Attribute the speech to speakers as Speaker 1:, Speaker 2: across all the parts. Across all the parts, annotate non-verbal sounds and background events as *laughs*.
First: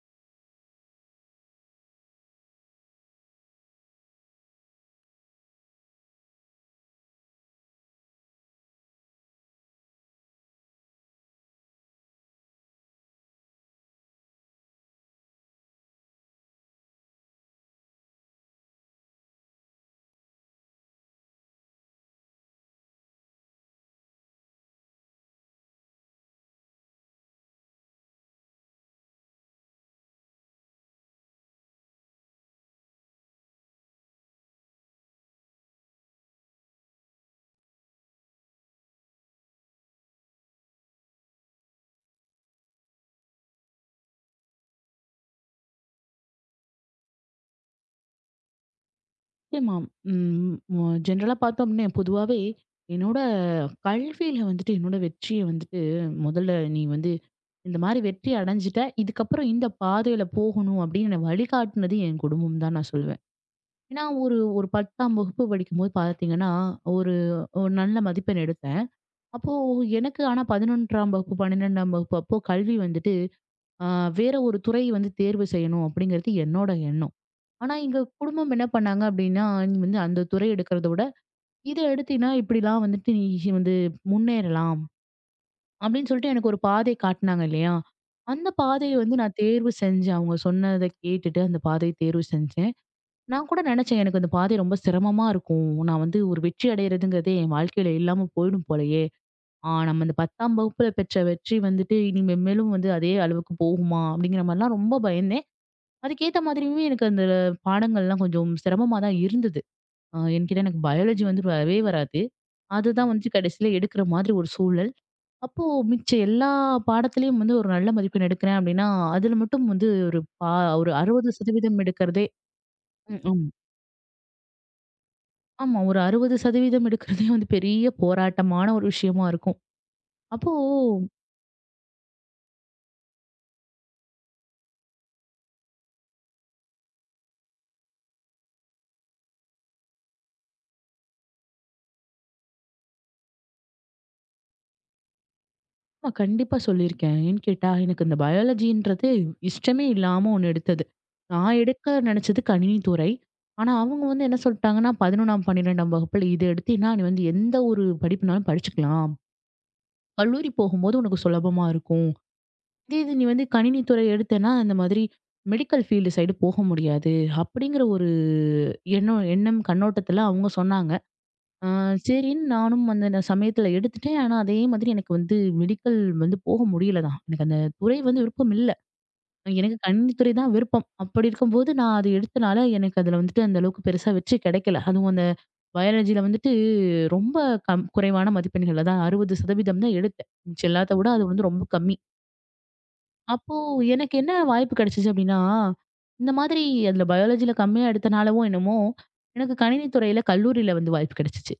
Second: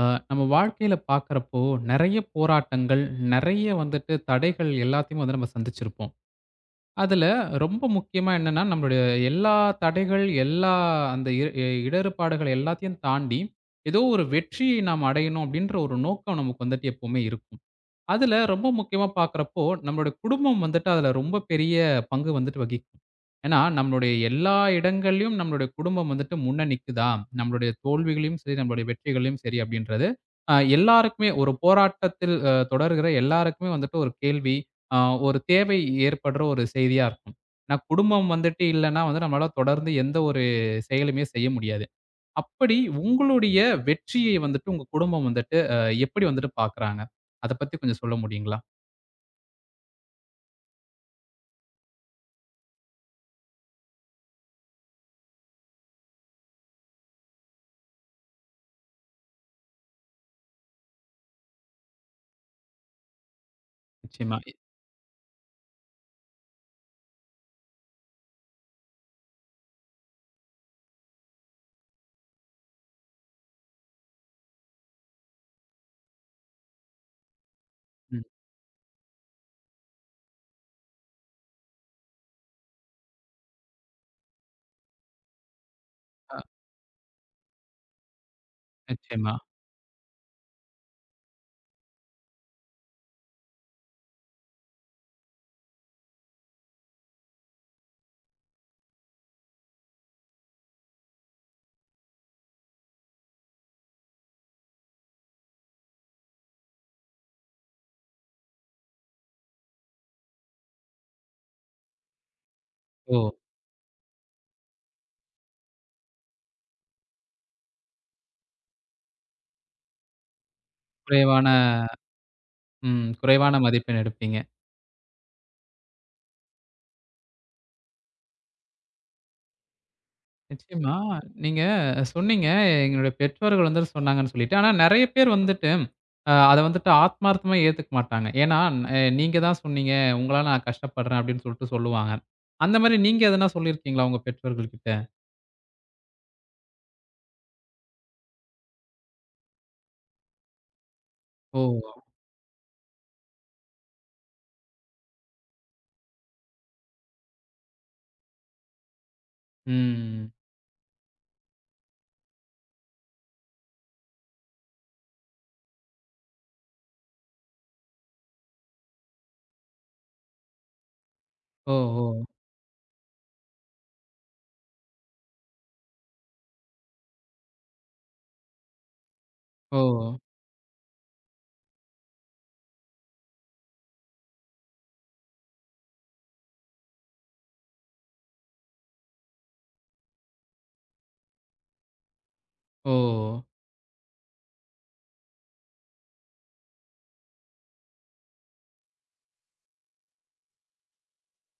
Speaker 1: ஆ, நம்ம வாழ்க்கையில பார்க்குறப்போ, நெறைய போராட்டங்கள், நெறைய வந்துட்டு தடைகள் எல்லாத்தையும் வந்து நம்ம சந்திச்சிருப்போம். அதுல ரொம்ப முக்கியமா என்னன்னா, நம்மளுடைய எல்லா தடைகள், எல்லா அந்த இ இ- இடர்பாடுகள் எல்லாத்தையும் தாண்டி, ஏதோ ஒரு வெற்றியை நாம் அடையணும் அப்படின்ற ஒரு நோக்கம் நமக்கு வந்துட்டு எப்பவுமே இருக்கும். அதுல ரொம்ப முக்கியமா பார்க்குறப்போ, நம்மளுடைய குடும்பம் வந்துட்டு அதுல ரொம்ப பெரிய பங்கு வந்துட்டு வகிக்கும். ஏன்னா, நம்மளுடைய எல்லா இடங்கள்லயும் நம்மளுடைய குடும்பம் வந்துட்டு முன்ன நிக்குதா, நம்மளுடைய தோல்விகளையும் சரி, நம்மளுடைய வெற்றிகளையும் சரி அப்படின்றது, எல்லாருக்குமே ஒரு போராட்டத்தில் தொடர்கிற எல்லாருக்குமே வந்துட்டு ஒரு கேள்வி, அ ஒரு தேவை ஏற்படுற ஒரு செய்தியா இருக்கும். ஏன்னா, குடும்பம் வந்துட்டு இல்லன்னா வந்து நம்மளால தொடர்ந்து எந்த ஒரு செயலுமே செய்ய முடியாது. அப்படி உங்களுடைய வெற்றியை வந்துட்டு உங்க குடும்பம் வந்துட்டு எப்படி வந்துட்டு பார்க்குறாங்க? அத பத்தி கொஞ்சம் சொல்ல முடியுங்களா?
Speaker 2: நிச்சயமா. ம். ம ஜெனரலா பார்த்தோம் அப்படின்னா, பொதுவாவே என்னோட கல்வியில வந்துட்டு என்னோட வெற்றிய வந்துட்டு முதல்ல நீ வந்து இந்த மாரி வெற்றி அடைஞ்சுட்ட. இதுக்கப்புறம் இந்த பாதையில போகணும் அப்படின்னு என்னை வழிகாட்டுனது என் குடும்பம் தான் நான் சொல்லுவேன். ஏன்னா ஒரு
Speaker 1: நிச்சயமா.
Speaker 2: ஒரு 10ஆம் வகுப்பு படிக்கும்போது பார்த்தீங்கன்னா, ஒரு ஒரு நல்ல மதிப்பெண் எடுத்தேன். அப்போ எனக்கு ஆனா 11ஆம் வகுப்பு, 12ஆம் வகுப்பு அப்போ கல்வி வந்துட்டு, அ வேற ஒரு துறை வந்து தேர்வு செய்யணும் அப்படிங்கிறது என்னோட எண்ணம். ஆனா எங்க
Speaker 1: ம்.
Speaker 2: குடும்பம் என்ன பண்ணாங்க அப்படின்னா, "நீ வந்து அந்த துறை எடுக்கிறத விட, இத எடுத்தீன்னா இப்படிலாம் வந்துட்டு நீ ஈஸி வந்து முன்னேறலாம்." அப்படின்னு சொல்லிட்டு எனக்கு ஒரு பாதை காட்டுனாங்க இல்லையா? அந்த பாதைய வந்து
Speaker 1: நிச்சயமா.
Speaker 2: நான் தேர்வு செஞ்சேன். அவங்க சொன்னத கேட்டுட்டு அந்த பாதைய தேர்வு செஞ்சேன். நான் கூட நினைச்சேன், "எனக்கு அந்த பாதை ரொம்ப சிரமமா இருக்கும். நான் வந்து ஒரு வெற்றி அடையறதுங்கிறதே என் வாழ்க்கையில இல்லாம போயிடும் போலயே. ஆ நம்ம இந்த 10ஆம் வகுப்புல பெற்ற வெற்றி வந்துட்டு இனி மென்மேலும் வந்து அதே அளவுக்கு போகுமா?" அப்படிங்கிற மாரிலாம் ரொம்ப பயந்தேன். அதுக்கேத்த மாதிரியுமே எனக்கு அந்த பாடங்கள்லாம் கொஞ்சம் சிரமமா தான் இருந்தது. என்கிட்ட எனக்கு பயாலஜி வந்து வரவே வராது. அதுதான் வந்து
Speaker 1: ஓ!
Speaker 2: கடைசியில எடுக்கிற மாதிரி ஒரு சூழல். அப்போ மிச்ச எல்லா பாடத்திலயும் வந்து ஒரு நல்ல மதிப்பெண் எடுக்கிறேன் அப்படின்னா, அதுல மட்டும் வந்து ஒரு
Speaker 1: குறைவான
Speaker 2: 60% எடுக்கிறதே
Speaker 1: ம்.
Speaker 2: ம். ஆமா.
Speaker 1: குறைவான மதிப்பெண் எடுப்பீங்க.
Speaker 2: ஆமா, ஒரு 60% எடுக்கிறதே வந்து பெரிய போராட்டமான ஒரு விஷயமா இருக்கும். அப்போ
Speaker 1: நிச்சயமா. நீங்க சொன்னீங்க, "எங்களுடைய பெற்றோர்கள் வந்து சொன்னாங்கன்னு" சொல்லிட்டு. ஆனா நெறைய பேர் வந்துட்டு அத வந்துட்டு ஆத்மார்த்தமா ஏத்துக்க மாட்டாங்க. ஏன்னா, நீங்க தான் சொன்னீங்க. உங்களால நான் கஷ்டப்படுறேன்" அப்படின்னு சொல்லிட்டு சொல்லுவாங்க. அந்த மாரி நீங்க எதனா சொல்லியிருக்கீங்களா உங்க பெற்றோர்கள் கிட்ட?
Speaker 2: ஆமா, கண்டிப்பா சொல்லியிருக்கேன். ஏன்னு கேட்டா, எனக்கு இந்த பயாலஜின்றது இஷ்டமே இல்லாம ஒண்ணு எடுத்தது. நான் எடுக்க
Speaker 1: ஓ!
Speaker 2: நினைச்சது கணினித்துறை. ஆனா, அவங்க வந்து என்ன சொல்ட்டாங்கன்னா, 11ஆம், 12ஆம் வகுப்புல இது எடுத்தீன்னா, நீ வந்து எந்த ஒரு படிப்புனாலும் படிச்சுக்கலாம்.
Speaker 1: ம்.
Speaker 2: கல்லூரி போகும்போது உனக்கு சுலபமா இருக்கும். இதே இது நீ வந்து கணினித்துறை எடுத்தேன்னா, இந்த மாதிரி மெடிக்கல் ஃபீல்டு சைடு போக முடியாது. அப்படிங்கிற ஒரு எண்ணம் எண்ணம் கண்ணோட்டத்துல அவங்க சொன்னாங்க. ஆ
Speaker 1: ஓ! ஓ!
Speaker 2: சரின்னு நானும் அந்த சமயத்துல எடுத்துட்டேன். ஆனா, அதே மாதிரி எனக்கு வந்து மெடிக்கல் வந்து போக முடியல தான். எனக்கு அந்த துறை வந்து விருப்பம் இல்ல. எனக்கு
Speaker 1: ஓ!
Speaker 2: கணினித்துறை தான் விருப்பம். அப்படி இருக்கும்போது நான் அது எடுத்தனால எனக்கு அதுல வந்துட்டு அந்த அளவுக்கு பெருசா வெற்றி கிடைக்கல. அதுவும் அந்த பயாலஜில வந்துட்டு ரொம்ப குறைவான மதிப்பெண்கள்ல தான் 60% தான் எடுத்தேன். மிச்சம் எல்லாத்த விட அது வந்து ரொம்ப கம்மி.
Speaker 1: ஓ!
Speaker 2: அப்போ எனக்கு என்ன வாய்ப்பு கிடைச்சுச்சு அப்படின்னா, இந்த மாதிரி அதுல பயாலஜில கம்மியா எடுத்தனாலவோ என்னமோ, எனக்கு கணினித்துறையில கல்லூரியில வந்து வாய்ப்பு கிடைச்சுச்சு.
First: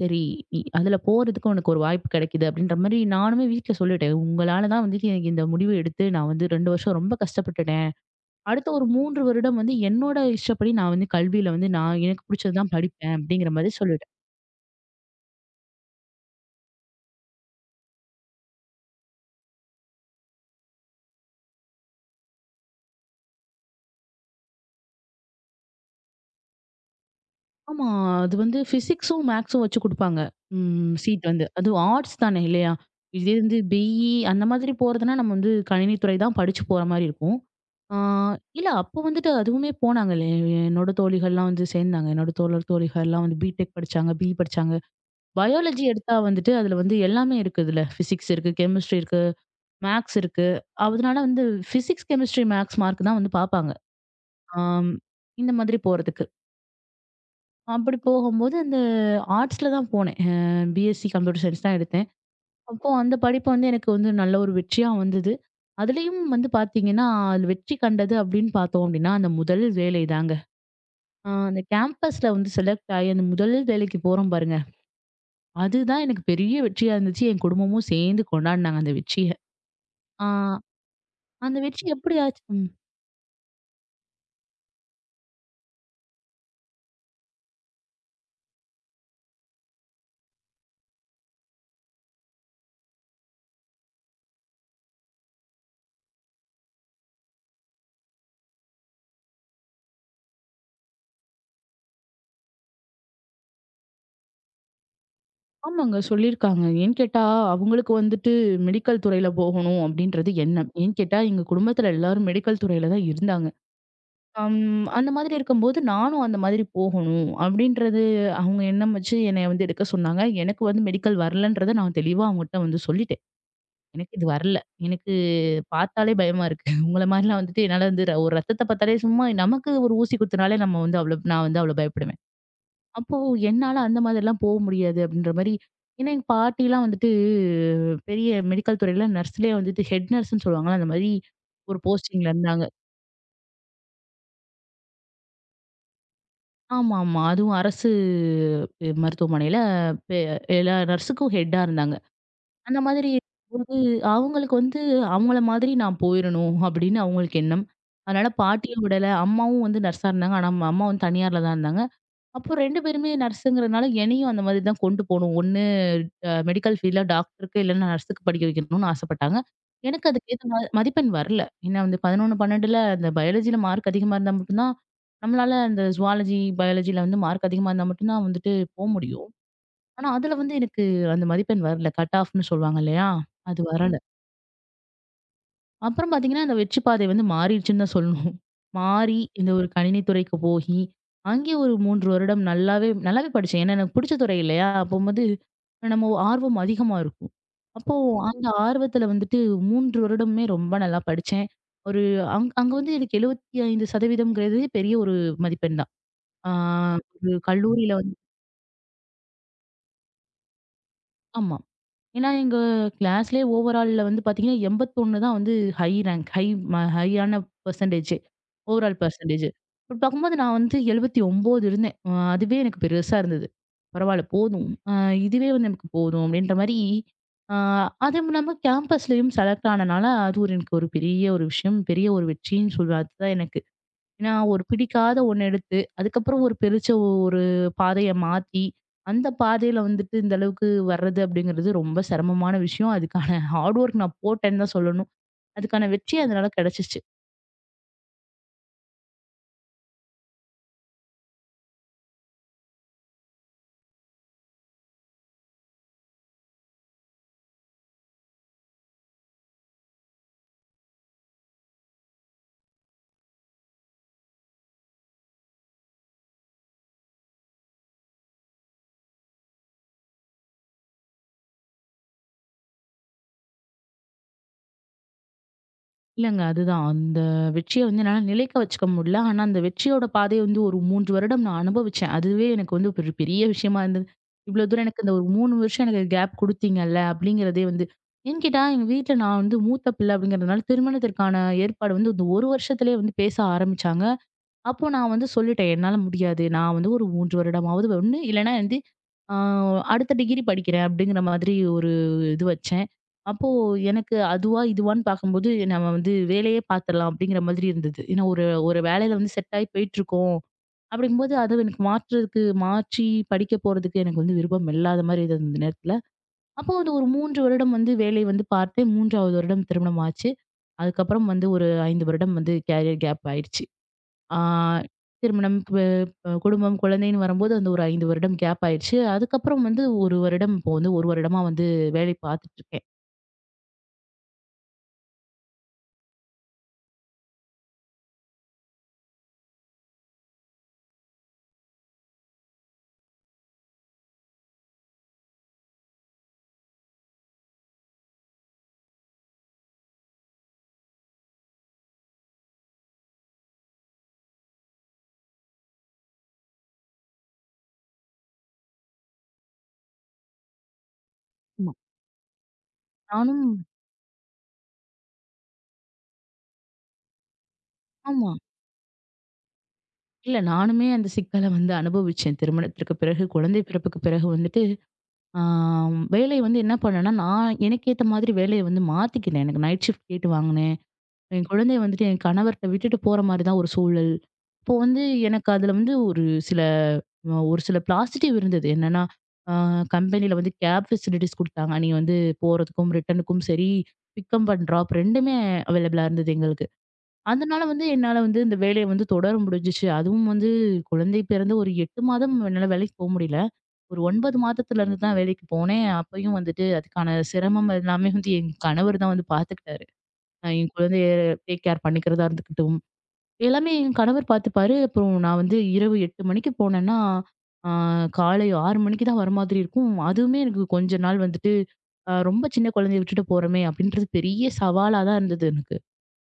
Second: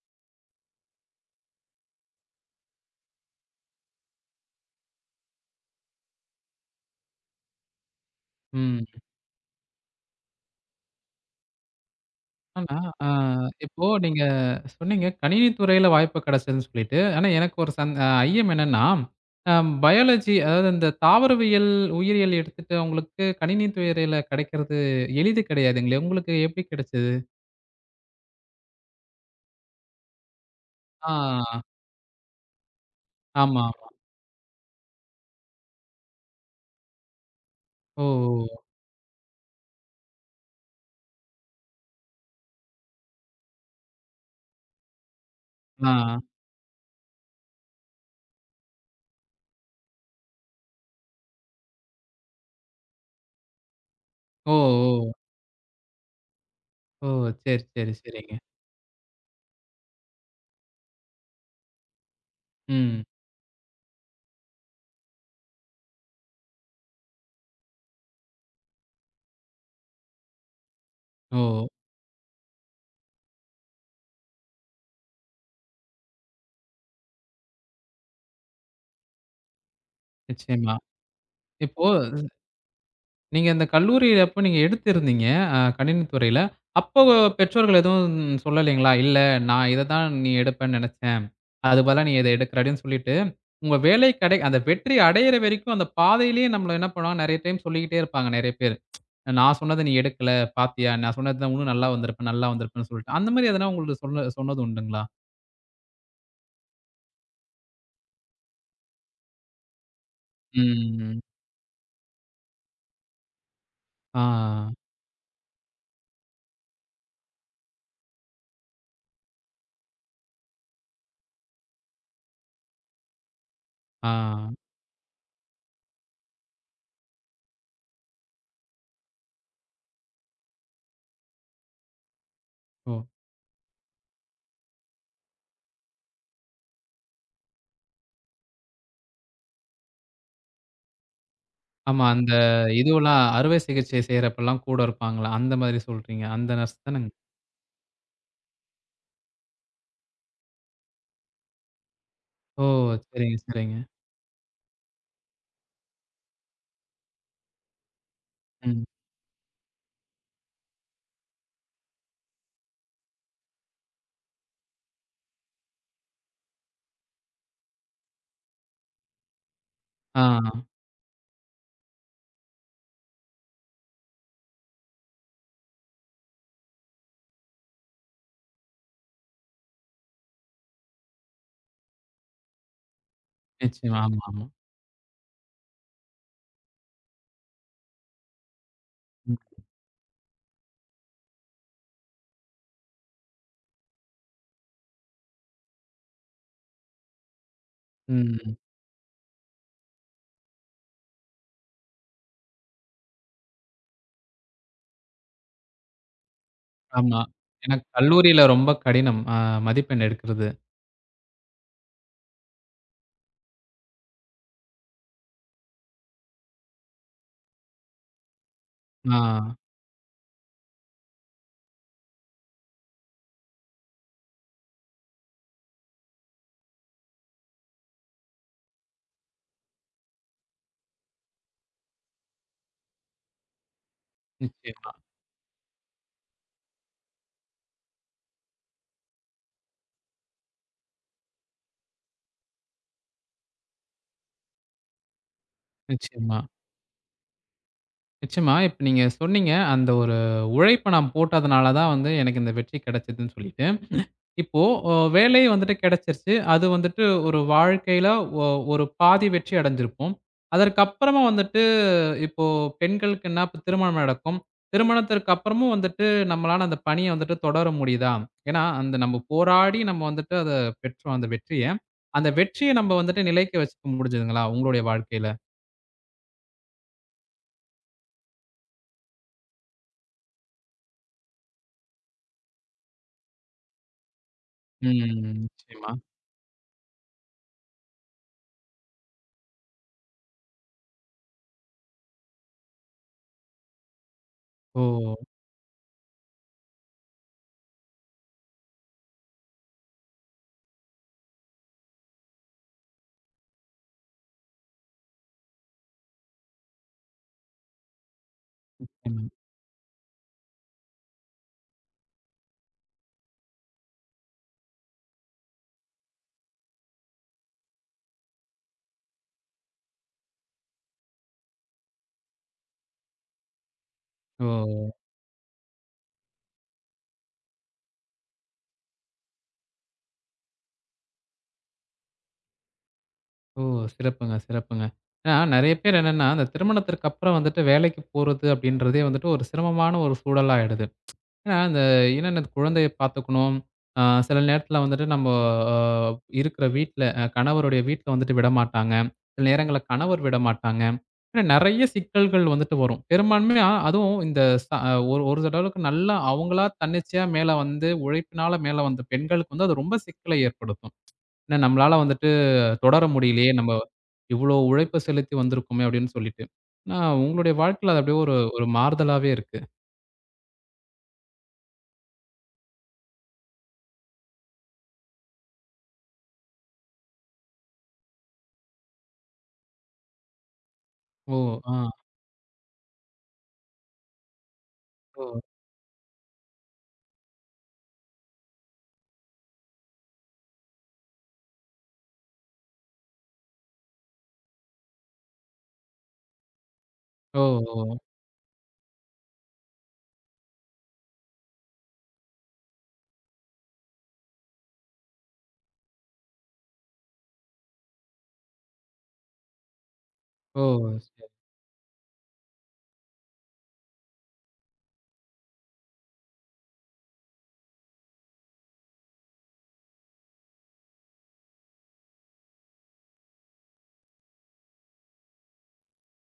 Speaker 2: சரி, அதுல போறதுக்கு உனக்கு ஒரு வாய்ப்பு கிடைக்குது அப்படின்ற மாரி நானுமே வீட்ல சொல்லிட்டேன். உங்களால தான் வந்துட்டு எனக்கு இந்த முடிவு எடுத்து நான் வந்து 2 வருஷம் ரொம்ப கஷ்டப்பட்டுட்டேன். அடுத்த
Speaker 1: ம்.
Speaker 2: ஒரு 3 வருடம் வந்து என்னோட இஷ்டப்படி நான் வந்து கல்வியில வந்து நான் எனக்கு பிடிச்சது தான்
Speaker 1: ஆனா, அ
Speaker 2: படிப்பேன் அப்படிங்கிற மாரி
Speaker 1: இப்போ
Speaker 2: சொல்லிட்டேன்.
Speaker 1: நீங்க சொன்னீங்க, கணினி துறையில வாய்ப்பு கிடைச்சதுன்னு சொல்லிட்டு. ஆனா எனக்கு ஒரு சந் அ ஐயம் என்னன்னா, அ பயாலஜி அதாவது இந்த தாவரவியல், உயிரியல் எடுத்துட்டவங்களுக்கு கணினி துறையில கிடைக்கிறது எளிது கிடையாதுங்களே! உங்களுக்கு எப்படி கிடைச்சது?
Speaker 2: ஆமா. அது வந்து பிசிக்ஸும், மேத்ஸும் வச்சு குடுப்பாங்க. ம் சீட் வந்து.
Speaker 1: ஆ.
Speaker 2: அதுவும் ஆர்ட்ஸ் தானே இல்லையா? இதே வந்து
Speaker 1: ஆமா.
Speaker 2: பிஇ அந்த மாதிரி போறதுன்னா நம்ம வந்து கணினித்துறை தான் படிச்சு போற மாரி இருக்கும். ஆ,
Speaker 1: ஓ! ஓ!
Speaker 2: இல்ல அப்போ வந்துட்டு அதுவுமே போனாங்களே! என்னோட தோழிகள்லாம் வந்து சேர்ந்தாங்க. என்னோட தோழர் தோழிகள்லாம் வந்து பிடெக் படிச்சாங்க, பிஇ படிச்சாங்க. பயாலஜி எடுத்தா
Speaker 1: ஆ.
Speaker 2: வந்துட்டு அதுல வந்து எல்லாமே இருக்கு இதுல. பிசிக்ஸ் இருக்கு, கெமிஸ்ட்ரி இருக்கு, மேத்ஸ் இருக்கு. அதனால வந்து பிசிக்ஸ், கெமிஸ்ட்ரி, மேத்ஸ் மார்க் தான் வந்து பார்ப்பாங்க.
Speaker 1: ஓ!
Speaker 2: ஆம்,
Speaker 1: ஓ!
Speaker 2: இந்த மாதிரி போறதுக்கு.
Speaker 1: ஓ! சரி, சரி,
Speaker 2: அப்படி
Speaker 1: சரிங்க.
Speaker 2: போகும்போது அந்த ஆர்ட்ஸ்ல தான் போனேன். பிஎஸ்சி கம்ப்யூட்டர் சயின்ஸ் தான் எடுத்தேன். அப்போ
Speaker 1: ம்.
Speaker 2: அந்த படிப்பு வந்து எனக்கு வந்து நல்ல ஒரு வெற்றியா வந்தது. அதுலயும் வந்து பார்த்தீங்கன்னா, அது வெற்றி கண்டது அப்படின்னு பார்த்தோம் அப்படின்னா, அந்த முதல் வேலை தாங்க. ஆ அந்த
Speaker 1: ஓ!
Speaker 2: கேம்பஸ்ல வந்து செலக்ட் ஆயி அந்த முதல் வேலைக்கு போறோம் பாருங்க. அதுதான் எனக்கு பெரிய வெற்றியா இருந்துச்சு. என் குடும்பமும் சேர்ந்து கொண்டாடுனாங்க அந்த வெற்றிய. ஆ
Speaker 1: நிச்சயமா.
Speaker 2: அந்த வெற்றி
Speaker 1: இப்போ
Speaker 2: எப்படி ஆச்சு ம்.
Speaker 1: நீங்க அந்த கல்லூரியில அப்ப நீங்க எடுத்திருந்தீங்க, கணினி துறையில. அப்போ பெற்றோர்கள் எதுவும் சொல்லலைங்களா? "இல்ல, நான் இத தான் நீ எடுப்பேன்னு நெனச்சேன். அதுக்கு பதிலா நீ இத எடுக்குறடின்னு" சொல்லிட்டு, உங்க வேலை கடை அந்த வெற்றி அடையிற வரைக்கும் அந்த பாதையிலேயே நம்மள என்ன பண்ணுவாங்க, நெறைய டைம் சொல்லிக்கிட்டே இருப்பாங்க நெறைய பேரு. "நான் சொன்னத நீ எடுக்கல, பாத்தியா? நான் சொன்னது தான் இன்னும் நல்லா வந்திருக்கும், நல்லா வந்திருக்கும்ன்னு" சொல்லிட்டு. அந்த மாரி எதனா உங்களுக்கு சொன்னது உண்டுங்களா?
Speaker 2: ஆமாங்க, சொல்லியிருக்காங்க. ஏன்னு கேட்டா, அவங்களுக்கு வந்துட்டு மெடிக்கல் துறையில போகணும் அப்படின்றது எண்ணம். ஏன்னு
Speaker 1: ம்.
Speaker 2: கேட்டா, எங்க குடும்பத்துல எல்லாரும் மெடிக்கல் துறையில தான் இருந்தாங்க.
Speaker 1: ஆ,
Speaker 2: அம் அந்த மாதிரி இருக்கும்போது நானும் அந்த மாதிரி போகணும் அப்படின்றது அவங்க எண்ணம் வச்சு என்னைய வந்து எடுக்க சொன்னாங்க. எனக்கு வந்து மெடிக்கல் வரலன்றத நான் தெளிவா அவங்ககிட்ட வந்து சொல்லிட்டேன். எனக்கு இது
Speaker 1: ஆ.
Speaker 2: வரல. எனக்கு பார்த்தாலே பயமா இருக்கு. *laughs* உங்கள மாரிலாம் வந்துட்டு என்னால வந்து ஒரு ரத்தத்த பார்த்தாலே சும்மா நமக்கு ஒரு ஊசி குத்துனாலே நம்ம வந்து அவ்ளோ நான் வந்து அவ்ளோ பயப்படுவேன்.
Speaker 1: ஓ!
Speaker 2: அப்போ என்னால அந்த மாதிரிலாம் போ முடியாது அப்டின்ற மாரி ஏன்னா எங்க பாட்டிலாம் வந்துட்டு பெரிய மெடிக்கல் துறையில நர்ஸ்லயே வந்துட்டு ஹெட் நர்ஸ்ன்னு சொல்லுவாங்கல்ல. அந்த மாரி ஒரு
Speaker 1: ஆமா.
Speaker 2: போஸ்டிங்ல
Speaker 1: அந்த
Speaker 2: இருந்தாங்க.
Speaker 1: இதுவெல்லாம் அறுவை சிகிச்சை செய்றப்பலாம் கூட இருப்பாங்கல்ல, அந்த மாரி சொல்றீங்க. அந்த நர்ஸ் தானங்க?
Speaker 2: ஆமாமா. அதுவும் அரசு மருத்துவமனையில பெ எல்லா நர்ஸுக்கும் ஹெட்டா இருந்தாங்க.
Speaker 1: ஓ!
Speaker 2: அந்த மாதிரி
Speaker 1: சரிங்க,
Speaker 2: இருக்கும்போது,
Speaker 1: சரிங்க.
Speaker 2: அவங்களுக்கு வந்து அவங்கள மாதிரி நான் போயிறணும் அப்படின்னு அவங்களுக்கு எண்ணம். அதனால பாட்டியும்
Speaker 1: ம்.
Speaker 2: விடல. அம்மாவும் வந்து நர்ஸா இருந்தாங்க. ஆனா, அம்மா அம்மா வந்து தனியார்ல தான் இருந்தாங்க. அப்போ 2 பேருமே நர்ஸுங்கிறனால என்னையும் அந்த மாதிரி தான் கொண்டு போணும். ஒண்ணு மெடிக்கல் ஃபீல்ட்ல டாக்டருக்கு இல்லன்னா நர்ஸுக்கு படிக்க வைக்கணும்னு ஆசைப்பட்டாங்க. எனக்கு
Speaker 1: ஆ
Speaker 2: அதுக்கேத்த மதிப்பெண் வரல. ஏன்னா வந்து 11, 12ல அந்த பயாலஜில மார்க் அதிகமா இருந்தா மட்டும் தான் நம்மளால அந்த ஜூவாலஜி, பயாலஜில வந்து மார்க் அதிகமா இருந்தா மட்டும் தான் வந்துட்டு போ முடியும். ஆனா, அதுல வந்து எனக்கு அந்த மதிப்பெண் வரல. கட் ஆஃப்ன்னு சொல்லுவாங்க இல்லையா? அது வரல.
Speaker 1: நிச்சயமா. ஆமா, ஆமா.
Speaker 2: அப்புறம் பார்த்தீங்கன்னா, அந்த வெற்றி பாதை வந்து மாறிடுச்சுன்னு தான் சொல்லணும். மாறி
Speaker 1: ம்.
Speaker 2: இந்த ஒரு கணினி துறைக்கு போகி, அங்கேயே ஒரு 3 வருடம் நல்லாவே நல்லாவே படிச்சேன். ஏன்னா, எனக்கு பிடிச்ச துறை இல்லையா? அப்பம்போது நம்ம ஆர்வம் அதிகமா இருக்கும். அப்போ அந்த
Speaker 1: ம்.
Speaker 2: ஆர்வத்துல வந்துட்டு 3 வருடமுமே ரொம்ப நல்லா படிச்சேன். ஒரு அங் அங்க வந்து எனக்கு 75% பெரிய ஒரு மதிப்பெண் தான். ஆ
Speaker 1: ஆமா.
Speaker 2: ஒரு
Speaker 1: ஏன்னா
Speaker 2: கல்லூரியில வந்து
Speaker 1: கல்லூரியில ரொம்ப கடினம். மதிப்பெண் எடுக்கிறது.
Speaker 2: ஆமா. ஏன்னா, எங்க கிளாஸ்லயே ஓவரால்ல வந்து பார்த்தீங்கன்னா, 81 தான் வந்து ஹை ரேங்க். ஹை ம ஹையான பெர்சன்டேஜே. ஓவரால்
Speaker 1: ஆ
Speaker 2: பெர்சன்டேஜ். அப்படி பார்க்கும்போது நான் வந்து 79 இருந்தேன். அதுவே எனக்கு பெருசா இருந்தது. பரவால்ல போதும். இதுவே வந்து எனக்கு போதும் அப்படின்ற மாரி, அ அதுவும் இல்லாம கேம்பஸ்லயும் செலக்ட் ஆனனால, அது ஒரு எனக்கு ஒரு பெரிய ஒரு விஷயம். பெரிய ஒரு வெற்றின்னு சொல்வேன். அதுதான் எனக்கு நான் ஒரு
Speaker 1: நிச்சயமா,
Speaker 2: பிடிக்காத ஒண்ணு எடுத்து, அதுக்கப்புறம் ஒரு பாதைய மாத்தி, அந்த பாதையில வந்துட்டு இந்த அளவுக்கு வர்றது அப்படிங்கிறது ரொம்ப சிரமமான விஷயம். அதுக்கான ஹார்ட் ஒர்க் நான் போட்டேன்னு தான் சொல்லணும். அதுக்கான வெற்றி
Speaker 1: நிச்சயமா,
Speaker 2: அதனால கிடைச்சிச்சு.
Speaker 1: நிச்சயமா. இப்ப நீங்க சொன்னீங்க, அந்த ஒரு உழைப்ப நான் போட்டதுனால தான் வந்து எனக்கு இந்த வெற்றி கிடைச்சதுன்னு சொல்லிட்டு. இப்போ வேலை வந்துட்டு கிடைச்சிருச்சு. அது வந்துட்டு ஒரு வாழ்க்கையில ஒ ஒரு பாதி வெற்றி அடைஞ்சிருப்போம். அதற்கப்புறமா வந்துட்டு இப்போ பெண்களுக்குன்னா இப்ப திருமணம் நடக்கும். திருமணத்திற்கு அப்புறமும் வந்துட்டு நம்மளால அந்த பணிய வந்துட்டு தொடர முடியுதா? ஏன்னா, அந்த நம்ம போராடி நம்ம வந்துட்டு அத பெற்றோம் அந்த வெற்றிய. அந்த வெற்றிய நம்ம வந்துட்டு நிலைக்க வச்சுக்க முடிஞ்சதுங்களா? உங்களுடைய வாழ்க்கையில?
Speaker 2: இல்லங்க. அதுதான். அந்த வெற்றிய வந்து என்னால நிலைக்க வச்சுக்க முடியல. ஆனா, அந்த வெற்றியோட பாதைய வந்து ஒரு 3 வருடம் நான் அனுபவிச்சேன். அதுவே எனக்கு வந்து ஒரு பெரிய விஷயமா இருந்தது. இவ்ளோ தூரம் எனக்கு இந்த ஒரு
Speaker 1: ம்.
Speaker 2: 3 வருஷம்
Speaker 1: நிச்சயமா.
Speaker 2: எனக்கு கேப் குடுத்தீங்கல்ல அப்படிங்கிறதே வந்து ஏன்னு கேட்டா, எங்க வீட்ல நான் வந்து மூத்த பிள்ளை அப்படிங்கிறதுனால திருமணத்திற்கான ஏற்பாடு வந்து இந்த 1 வருஷத்திலேயே வந்து பேச ஆரம்பிச்சாங்க. அப்போ நான்
Speaker 1: ஓ!
Speaker 2: வந்து சொல்லிட்டேன், "என்னால முடியாது. நான் வந்து ஒரு 3 வருடமாவது ஒண்ணு இல்லன்னா வந்து அ அடுத்த டிகிரி படிக்கிறேன்." அப்படிங்கிற மாதிரி ஒரு இது வச்சேன். அப்போ எனக்கு அதுவா, இதுவான்னு பார்க்கும்போது நம்ம வந்து வேலையே பார்த்துடலாம் அப்படிங்கிற மாதிரி இருந்தது. ஏன்னா ஒரு ஒரு வேலையில
Speaker 1: ம்.
Speaker 2: வந்து செட் ஆகி போயிட்டுருக்கோம். அப்படிங்கும்போது அது எனக்கு மாற்றுறதுக்கு மாற்றி படிக்க போறதுக்கு எனக்கு வந்து விருப்பம் இல்லாத மாரி இருந்தது அந்த நேரத்துல. அப்போ வந்து ஒரு 3 வருடம் வந்து வேலை வந்து பார்த்தேன். 3வது வருடம் திருமணம் ஆச்சு. அதுக்கப்புறம் வந்து ஒரு 5 வருடம் வந்து கேரியர் கேப் ஆயிடுச்சு. ஆ
Speaker 1: ஓ!
Speaker 2: திருமணம், கு அ குடும்பம், குழந்தைன்னு வரும்போது அந்த ஒரு 5 வருடம் கேப் ஆயிருச்சு. அதுக்கப்புறம் வந்து 1 வருடம் இப்போ வந்து 1 வருடமா வந்து வேலை பார்த்துட்டு இருக்கேன்.
Speaker 1: ஓ! சிறப்புங்க, சிறப்புங்க. ஏன்னா நெறைய பேர் என்னன்னா, அந்த திருமணத்திற்கு அப்புறம் வந்துட்டு வேலைக்கு போறது அப்படின்றதே வந்துட்டு ஒரு சிரமமான ஒரு சூழலாயிடுது. ஏன்னா, அந்த என்னென்ன குழந்தைய பாத்துக்கணும். சில நேரத்தில வந்துட்டு நம்ம அ இருக்கிற வீட்ல கணவருடைய வீட்ல வந்துட்டு விடமாட்டாங்க. சில நேரங்கள்ல கணவர் விடமாட்டாங்க. ஏன்னா நெறைய சிக்கல்கள் வந்துட்டு வரும். பெரும்பான்மையா அதுவும் இந்த ச ஒரு ஒரு தடவக்கு நல்லா அவங்களா தன்னிச்சையா மேல வந்து உழைப்பினால மேல வந்த பெண்களுக்கு வந்து அது ரொம்ப சிக்கலை ஏற்படுத்தும். ஏன்னா
Speaker 2: ஆமா.
Speaker 1: நம்மளால வந்துட்டு தொடர முடியலையே!
Speaker 2: நானும்
Speaker 1: நம்ம இவ்ளோ உழைப்ப செலுத்தி வந்திருக்கோமே! அப்டின்னு சொல்லிட்டு. ஆனா உங்களுடைய வாழ்க்கையில அது அப்டியே
Speaker 2: ஆமா.
Speaker 1: ஒரு ஒரு மாறுதலாவே இருக்கு.
Speaker 2: இல்ல நானுமே அந்த சிக்கல வந்து அனுபவிச்சேன். திருமணத்திற்கு பிறகு, குழந்தை பிறப்புக்கு பிறகு வந்துட்டு, ஆ வேலை வந்து என்ன பண்ணேன்னா, நான் எனக்கு ஏத்த மாதிரி வேலைய வந்து மாத்திக்கினேன். எனக்கு நைட் ஷிஃப்ட் கேட்டு வாங்குனாங்க. என் குழந்தைய
Speaker 1: ஓ!
Speaker 2: வந்துட்டு என் கணவர்கிட்ட விட்டுட்டு போற மாதிரி தான் ஒரு சூழல். இப்போ வந்து
Speaker 1: ஆ.
Speaker 2: எனக்கு அதுல வந்து சில ஒரு சில பாசிட்டிவ் இருந்தது. என்னன்னா, அ கம்பெனில வந்து கேப் ஃபெசிலிட்டிஸ் குடுத்தாங்க. நீங்க வந்து போறதுக்கும், ரிட்டர்னுக்கும் சரி, பிக் அப் அண்ட் ட்ராப் 2மே அவைலபிளா இருந்தது எங்களுக்கு.
Speaker 1: ஓ!
Speaker 2: அதனால வந்து
Speaker 1: ஓ!
Speaker 2: என்னால வந்து இந்த வேலைய வந்து தொடர முடிஞ்சுச்சு. அதுவும் வந்து குழந்தை பிறந்து ஒரு 8 மாதம் என்னால வேலைக்கு போ முடியல. ஒரு 9 மாதத்துல இருந்து தான் வேலைக்கு போனேன். அப்பயும் வந்துட்டு அதுக்கான சிரமம் எல்லாமே வந்து என் கணவர் தான் வந்து பார்த்துக்கிட்டாரு. நான்
Speaker 1: ஓ!
Speaker 2: என் குழந்தைய
Speaker 1: சரி.
Speaker 2: டேக் கேர் பண்ணிக்கிறதா இருந்துக்கட்டும். எல்லாமே என் கணவர் பார்த்துப்பாரு. அப்புறம் நான் வந்து இரவு 8 மணிக்கு போனேன்னா, ஆ காலை 6 மணிக்கு தான் வர மாதிரி இருக்கும். அதுவுமே எனக்கு கொஞ்ச நாள் வந்துட்டு, ரொம்ப சின்ன குழந்தைய விட்டுட்டு போறோமே! அப்படின்றது பெரிய சவாலா தான் இருந்தது எனக்கு.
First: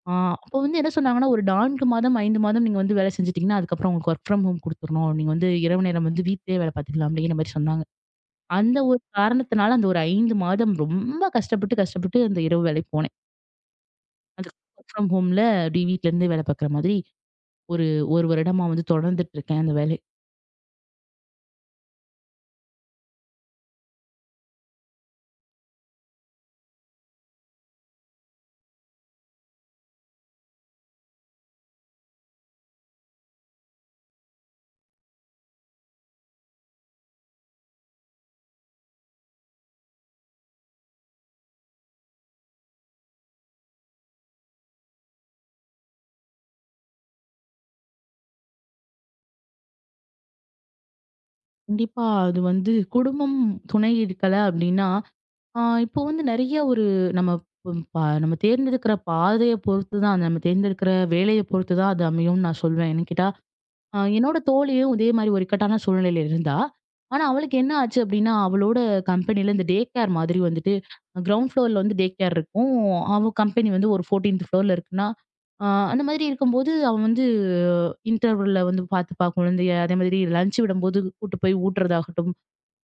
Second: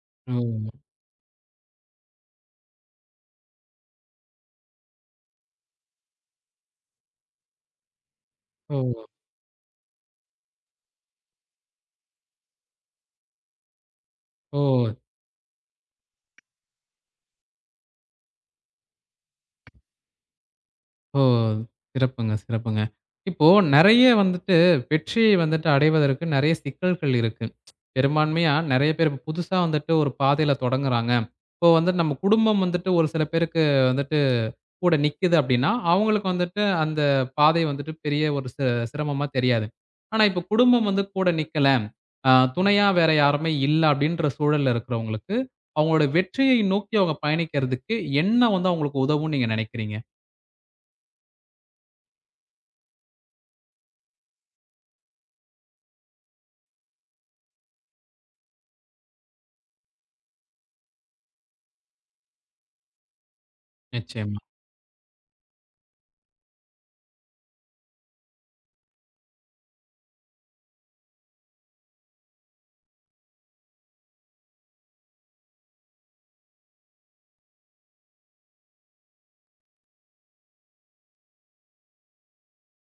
Speaker 2: ஆ அப்ப வந்து
Speaker 1: ஓ!
Speaker 2: என்ன சொன்னாங்கன்னா, "ஒரு 4 மாதம், 5 மாதம் நீங்க வந்து வேலை செஞ்சுட்டீங்கன்னா, அதுக்கப்புறம் உங்களுக்கு வொர்க் ஃப்ரம் ஹோம் குடுத்துறணும். நீங்க வந்து இரவு நேரம் வந்து வீட்லயே வேலை பார்த்துக்கலாம்." அப்படிங்கிற மாரி சொன்னாங்க. அந்த
Speaker 1: ஓ!
Speaker 2: ஒரு காரணத்தினால, அந்த ஒரு 5 மாதம் ரொம்ப கஷ்டப்பட்டு அந்த இரவு வேலைக்கு போனேன். அது
Speaker 1: ஓ!
Speaker 2: ஒர்க் ஃப்ரம் ஹோம்ல அப்படி வீட்ல இருந்தே வேலை பார்க்குற மாதிரி ஒரு 1 வருடமா வந்து தொடர்ந்துட்டு இருக்கேன் அந்த வேலை.
Speaker 1: ஓ! சிறப்புங்க, சிறப்புங்க. இப்போ நெறைய வந்துட்டு வெற்றியை வந்துட்டு அடைவதற்கு நெறைய சிக்கல்கள் இருக்கு. பெரும்பான்மையா நெறைய பேர் இப்ப புதுசா வந்துட்டு ஒரு பாதையில தொடங்குறாங்க. இப்போ வந்து நம்ம குடும்பம் வந்துட்டு ஒரு சில பேருக்கு வந்துட்டு கூட நிக்குது அப்டின்னா, அவங்களுக்கு வந்துட்டு அந்த பாதை வந்துட்டு பெரிய ஒரு சிரமமா தெரியாது. ஆனா இப்போ குடும்பம் வந்து கூட நிக்கல, அ துணையா வேற யாருமே இல்ல அப்டின்ற சூழல்ல இருக்கிறவங்களுக்கு, அவங்களோட வெற்றியை நோக்கி அவங்க பயணிக்கிறதுக்கு என்ன வந்து அவங்களுக்கு உதவும்னு நீங்க நெனைக்கிறீங்க?
Speaker 2: கண்டிப்பா அது வந்து குடும்பம் துணை இருக்கல அப்படின்னா, ஆ இப்போ வந்து நெறைய ஒரு நம்ம ப ப- நம்ம தேர்ந்தெடுக்கிற பாதைய பொறுத்து தான், நம்ம தேர்ந்தெடுக்கிற வேலைய பொறுத்து தான் அது அமையும்னு நான் சொல்வேன். ஏன்னு கேட்டா, என்னோட
Speaker 1: நிச்சயமா.
Speaker 2: தோழியும் இதே மாரி ஒரு இக்கட்டான சூழ்நிலையில இருந்தா. ஆனா, அவளுக்கு என்ன ஆச்சு அப்டின்னா, அவளோட கம்பெனில இந்த டே கேர் மாதிரி வந்துட்டு, கிரவுண்ட் ஃப்ளோர்ல வந்து டே கேர் இருக்கும். அவ கம்பெனி வந்து ஒரு 14த் ஃப்ளோர்ல இருக்குன்னா, அ அந்த மாதிரி இருக்கும்போது அவ வந்து இன்டர்வல்ல வந்து பார்த்துப்பா குழந்தைய. அதே மாதிரி லஞ்ச் விடும்போது கூட்டு போய் ஊட்டுறதாகட்டும்.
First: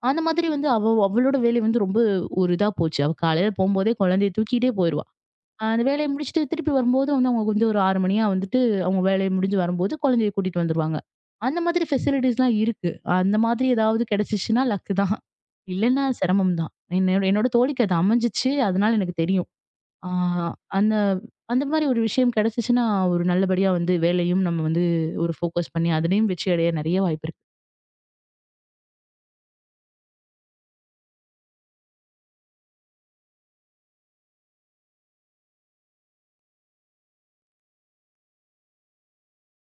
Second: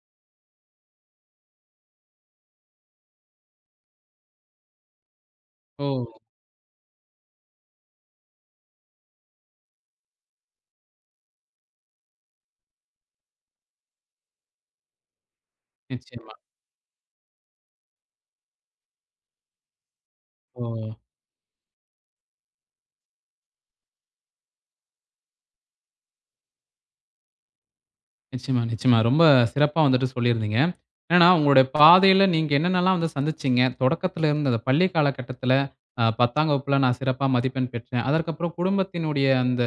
Speaker 2: அந்த மாதிரி வந்து அவ அவளோட வேலை வந்து ரொம்ப ஒரு இதா போச்சு. அவ காலையில போம்போதே குழந்தைய தூக்கிட்டே போயிருவா. அந்த
Speaker 1: ஓ!
Speaker 2: வேலைய முடிச்சுட்டு திருப்பி வரும்போது வந்து அவங்க கொஞ்சம் ஒரு 6 மணியா வந்துட்டு, அவங்க வேலைய முடிஞ்சு வரும்போது குழந்தைய கூட்டிட்டு வந்துருவாங்க. அந்த மாதிரி ஃபெசிலிட்டீஸ்லாம் இருக்கு. அந்த மாதிரி ஏதாவது கிடைச்சிச்சுன்னா லக்கு தான். இல்லன்னா
Speaker 1: நிச்சயமா.
Speaker 2: சிரமம் தான். என்னோட என்னோட தோழிக்கு அது அமைஞ்சிச்சு. அதனால எனக்கு தெரியும். ஆ
Speaker 1: ஓ!
Speaker 2: அந்த அந்த மாரி ஒரு விஷயம் கிடைச்சிச்சுன்னா, ஒரு நல்லபடியா வந்து வேலையும் நம்ம வந்து ஒரு ஃபோக்கஸ் பண்ணி அதிலயும் வெற்றி அடைய நெறைய வாய்ப்பு இருக்கு.
Speaker 1: நிச்சயமா, நிச்சயமா. ரொம்ப சிறப்பா வந்துட்டு சொல்லியிருந்தீங்க. என்னன்னா, உங்களுடைய பாதையில நீங்க என்னென்னலாம் வந்து சந்திச்சீங்க? தொடக்கத்துல இருந்து அந்த பள்ளி காலகட்டத்துல, 10ஆம் வகுப்புல நான் சிறப்பா மதிப்பெண் பெற்றேன். அதற்கப்புறம் குடும்பத்தினுடைய அந்த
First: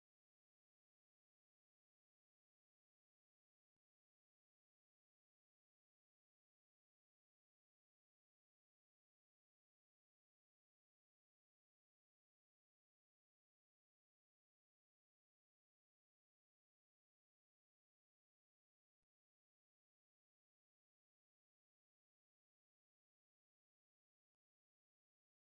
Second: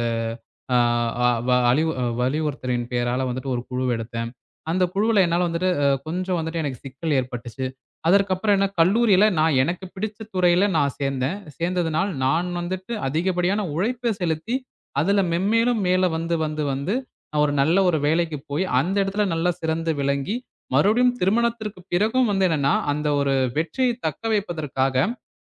Speaker 1: அ அ வ அழிவு வலியுறுத்தலின் பெயரால வந்துட்டு ஒரு குழுவ எடுத்தேன். அந்த குழுவுல என்னால வந்துட்டு கொஞ்சம் வந்துட்டு எனக்கு சிக்கல் ஏற்பட்டுச்சு. அதற்கப்புறம் என்ன கல்லூரியில நான் எனக்கு பிடிச்ச துறையில நான் சேர்ந்தேன். சேர்ந்ததுனால் நான் வந்துட்டு அதிகப்படியான உழைப்ப செலுத்தி, அதுல மென்மேலும் மேல வந்து வந்து வந்து நான் ஒரு நல்ல ஒரு வேலைக்கு போய், அந்த இடத்துல நல்லா சிறந்து விளங்கி, மறுபடியும் திருமணத்திற்கு பிறகும் வந்து என்னன்னா, அந்த ஒரு வெற்றியை தக்க வைப்பதற்காக,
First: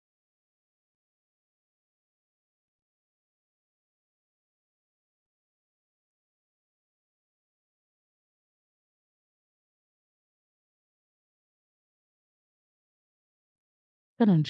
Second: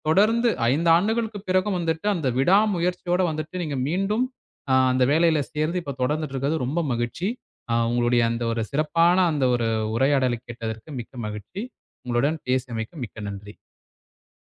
Speaker 1: தொடர்ந்து 5 ஆண்டுகளுக்கு பிறகும் வந்துட்டு, அந்த விடாமுயற்சியோட வந்துட்டு நீங்க மீண்டும் அந்த வேலையில சேர்ந்து இப்ப தொடர்ந்துட்டு இருக்கிறது ரொம்ப மகிழ்ச்சி. உங்களுடைய அந்த ஒரு சிறப்பான அந்த ஒரு உரையாடலை கேட்டதற்கு மிக்க மகிழ்ச்சி. உங்களுடன் பேசியமைக்கு மிக்க நன்றி.
Speaker 2: மிக்க நன்றி.